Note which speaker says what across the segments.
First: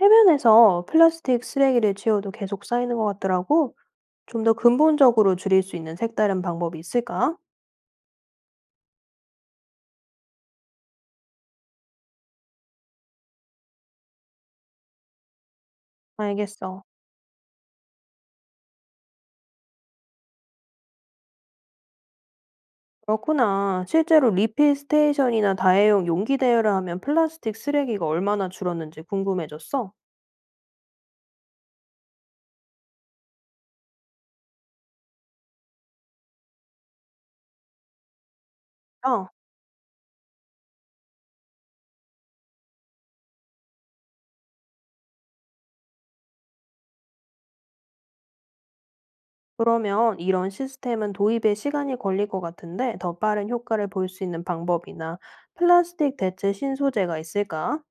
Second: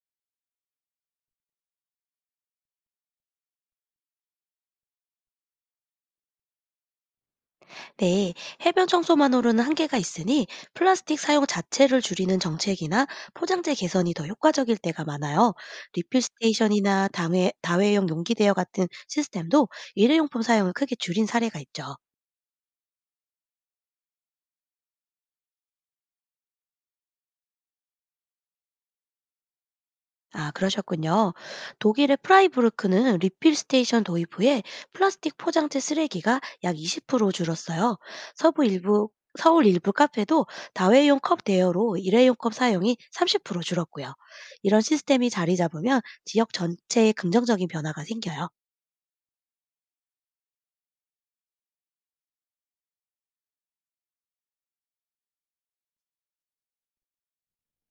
Speaker 1: 해변에서 플라스틱 쓰레기를 치워도 계속 쌓이는 것 같더라고. 좀 더 근본적으로 줄일 수 있는 색다른 방법이 있을까?
Speaker 2: 네, 해변 청소만으로는 한계가 있으니 플라스틱 사용 자체를 줄이는 정책이나 포장재 개선이 더 효과적일 때가 많아요. 리필
Speaker 1: 알겠어.
Speaker 2: 스테이션이나 다회용 용기 대여 같은 시스템도 일회용품 사용을 크게 줄인 사례가 있죠.
Speaker 1: 그렇구나. 실제로 리필 스테이션이나 다회용 용기 대여를 하면 플라스틱 쓰레기가 얼마나 줄었는지 궁금해졌어.
Speaker 2: 아, 그러셨군요. 독일의 프라이부르크는 리필 스테이션 도입 후에 플라스틱 포장재 쓰레기가 약 20% 줄었어요. 서부 일부
Speaker 1: 아,
Speaker 2: 서울 일부 카페도 다회용 컵 대여로 일회용 컵 사용이 30% 줄었고요. 이런 시스템이 자리 잡으면 지역 전체에 긍정적인 변화가 생겨요.
Speaker 1: 그러면 이런 시스템은 도입에 시간이 걸릴 것 같은데 더 빠른 효과를 볼 수 있는 방법이나 플라스틱 대체 신소재가 있을까?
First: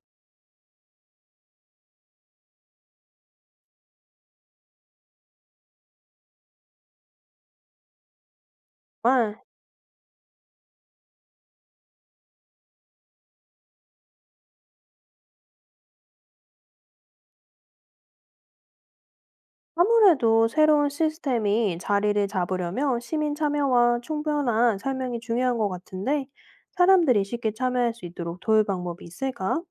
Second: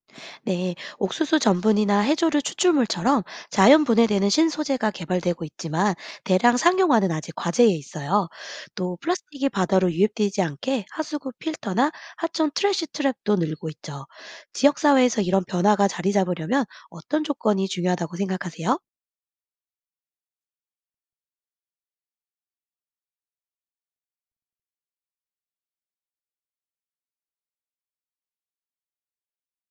Speaker 2: 네, 옥수수 전분이나 해조류 추출물처럼 자연 분해되는 신소재가 개발되고 있지만 대량 상용화는 아직 과제에 있어요. 또
Speaker 1: 아,
Speaker 2: 플라스틱이 바다로 유입되지 않게 하수구 필터나 하천 트래시 트랩도 늘고 있죠. 지역사회에서 이런 변화가 자리 잡으려면 어떤 조건이 중요하다고 생각하세요?
Speaker 1: 아무래도 새로운 시스템이 자리를 잡으려면 시민 참여와 충분한 설명이 중요한 것 같은데, 사람들이 쉽게 참여할 수 있도록 도울 방법이 있을까?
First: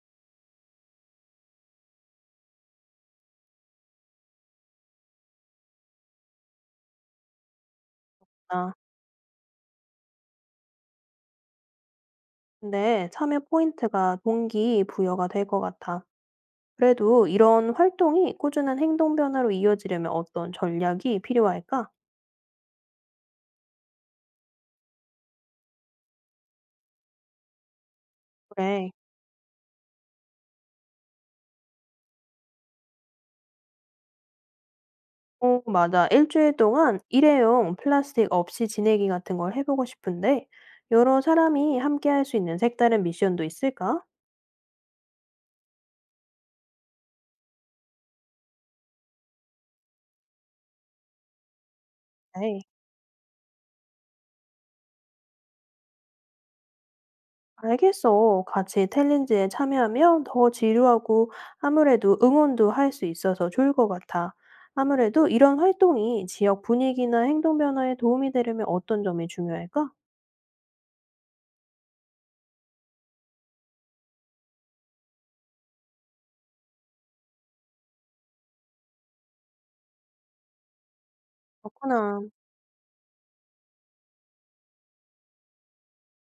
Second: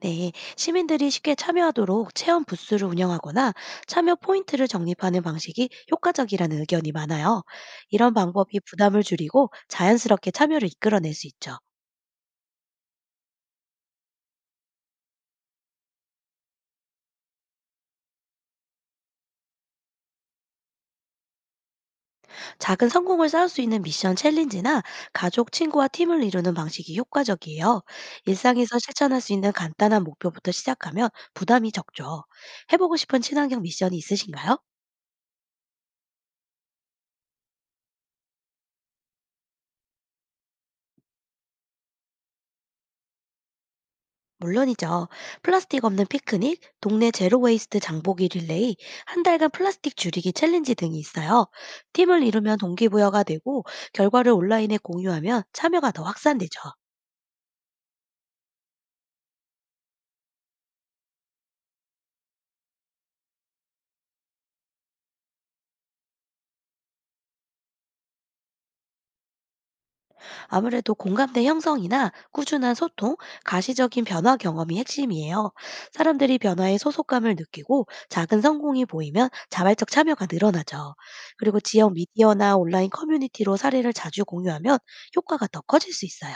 Speaker 2: 네, 시민들이 쉽게 참여하도록 체험 부스를 운영하거나 참여 포인트를 적립하는 방식이 효과적이라는 의견이 많아요. 이런 방법이
Speaker 1: 아,
Speaker 2: 부담을 줄이고 자연스럽게 참여를 이끌어낼 수 있죠.
Speaker 1: 근데 참여 포인트가 동기 부여가 될 것 같아. 그래도 이런 활동이 꾸준한 행동 변화로 이어지려면 어떤 전략이 필요할까?
Speaker 2: 작은 성공을 쌓을 수 있는 미션 챌린지나 가족, 친구와 팀을 이루는 방식이 효과적이에요. 일상에서
Speaker 1: 그래.
Speaker 2: 실천할 수 있는 간단한 목표부터 시작하면 부담이 적죠. 해보고 싶은 친환경 미션이 있으신가요?
Speaker 1: 어, 맞아. 일주일 동안 일회용 플라스틱 없이 지내기 같은 걸 해보고 싶은데, 여러 사람이 함께 할 수 있는 색다른 미션도 있을까?
Speaker 2: 물론이죠. 플라스틱 없는 피크닉, 동네 제로 웨이스트 장보기 릴레이, 한 달간 플라스틱 줄이기 챌린지 등이 있어요. 팀을 이루면
Speaker 1: 네.
Speaker 2: 동기부여가 되고 결과를 온라인에 공유하면 참여가 더 확산되죠.
Speaker 1: 알겠어. 같이 챌린지에 참여하면 더 지루하고 아무래도 응원도 할 수 있어서 좋을 것 같아. 아무래도 이런 활동이 지역 분위기나 행동 변화에 도움이 되려면 어떤 점이 중요할까?
Speaker 2: 아무래도 공감대 형성이나 꾸준한 소통, 가시적인 변화 경험이 핵심이에요. 사람들이 변화에 소속감을 느끼고 작은 성공이 보이면 자발적 참여가 늘어나죠. 그리고 지역
Speaker 1: 그렇구나.
Speaker 2: 미디어나 온라인 커뮤니티로 사례를 자주 공유하면 효과가 더 커질 수 있어요.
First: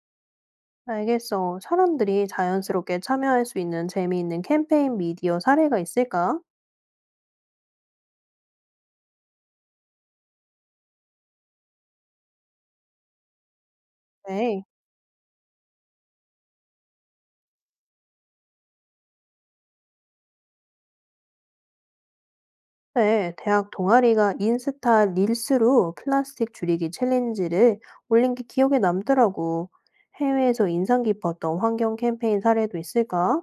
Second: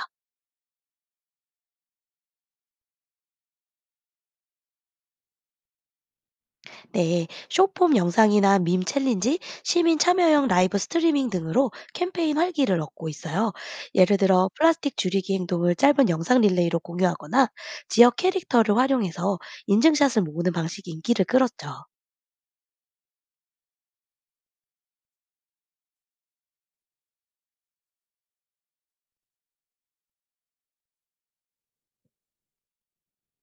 Speaker 1: 알겠어. 사람들이 자연스럽게 참여할 수 있는 재미있는 캠페인 미디어 사례가 있을까?
Speaker 2: 네, 숏폼 영상이나 밈 챌린지, 시민 참여형 라이브 스트리밍 등으로 캠페인 활기를 얻고 있어요. 예를 들어
Speaker 1: 네.
Speaker 2: 플라스틱 줄이기 행동을 짧은 영상 릴레이로 공유하거나 지역 캐릭터를 활용해서 인증샷을 모으는 방식이 인기를 끌었죠.
Speaker 1: 네, 대학 동아리가 인스타 릴스로 플라스틱 줄이기 챌린지를 올린 게 기억에 남더라고. 해외에서 인상 깊었던 환경 캠페인 사례도 있을까?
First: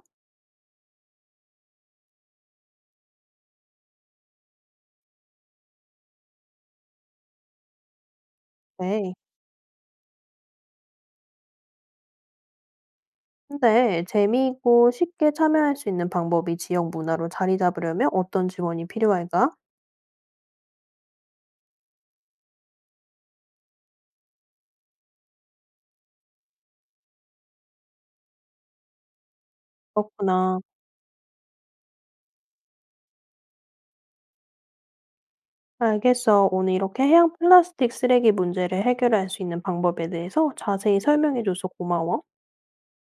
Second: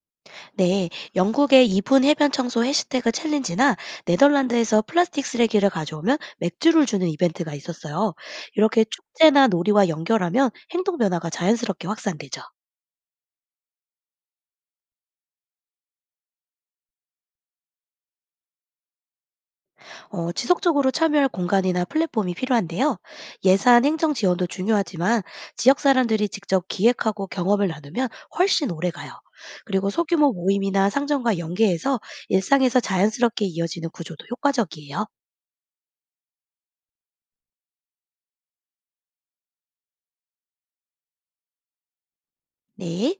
Speaker 2: 네, 영국의 이분 해변 청소 해시태그 챌린지나 네덜란드에서 플라스틱 쓰레기를 가져오면 맥주를 주는 이벤트가 있었어요. 이렇게
Speaker 1: 네.
Speaker 2: 축제나 놀이와 연결하면 행동 변화가 자연스럽게 확산되죠.
Speaker 1: 근데 재미있고 쉽게 참여할 수 있는 방법이 지역 문화로 자리 잡으려면 어떤 지원이 필요할까?
Speaker 2: 지속적으로 참여할 공간이나 플랫폼이 필요한데요. 예산, 행정 지원도 중요하지만 지역 사람들이 직접 기획하고 경험을 나누면 훨씬 오래 가요. 그리고 소규모
Speaker 1: 그렇구나.
Speaker 2: 모임이나 상점과 연계해서 일상에서 자연스럽게 이어지는 구조도 효과적이에요.
Speaker 1: 알겠어. 오늘 이렇게 해양 플라스틱 쓰레기 문제를 해결할 수 있는 방법에 대해서 자세히 설명해줘서 고마워.
Speaker 2: 네.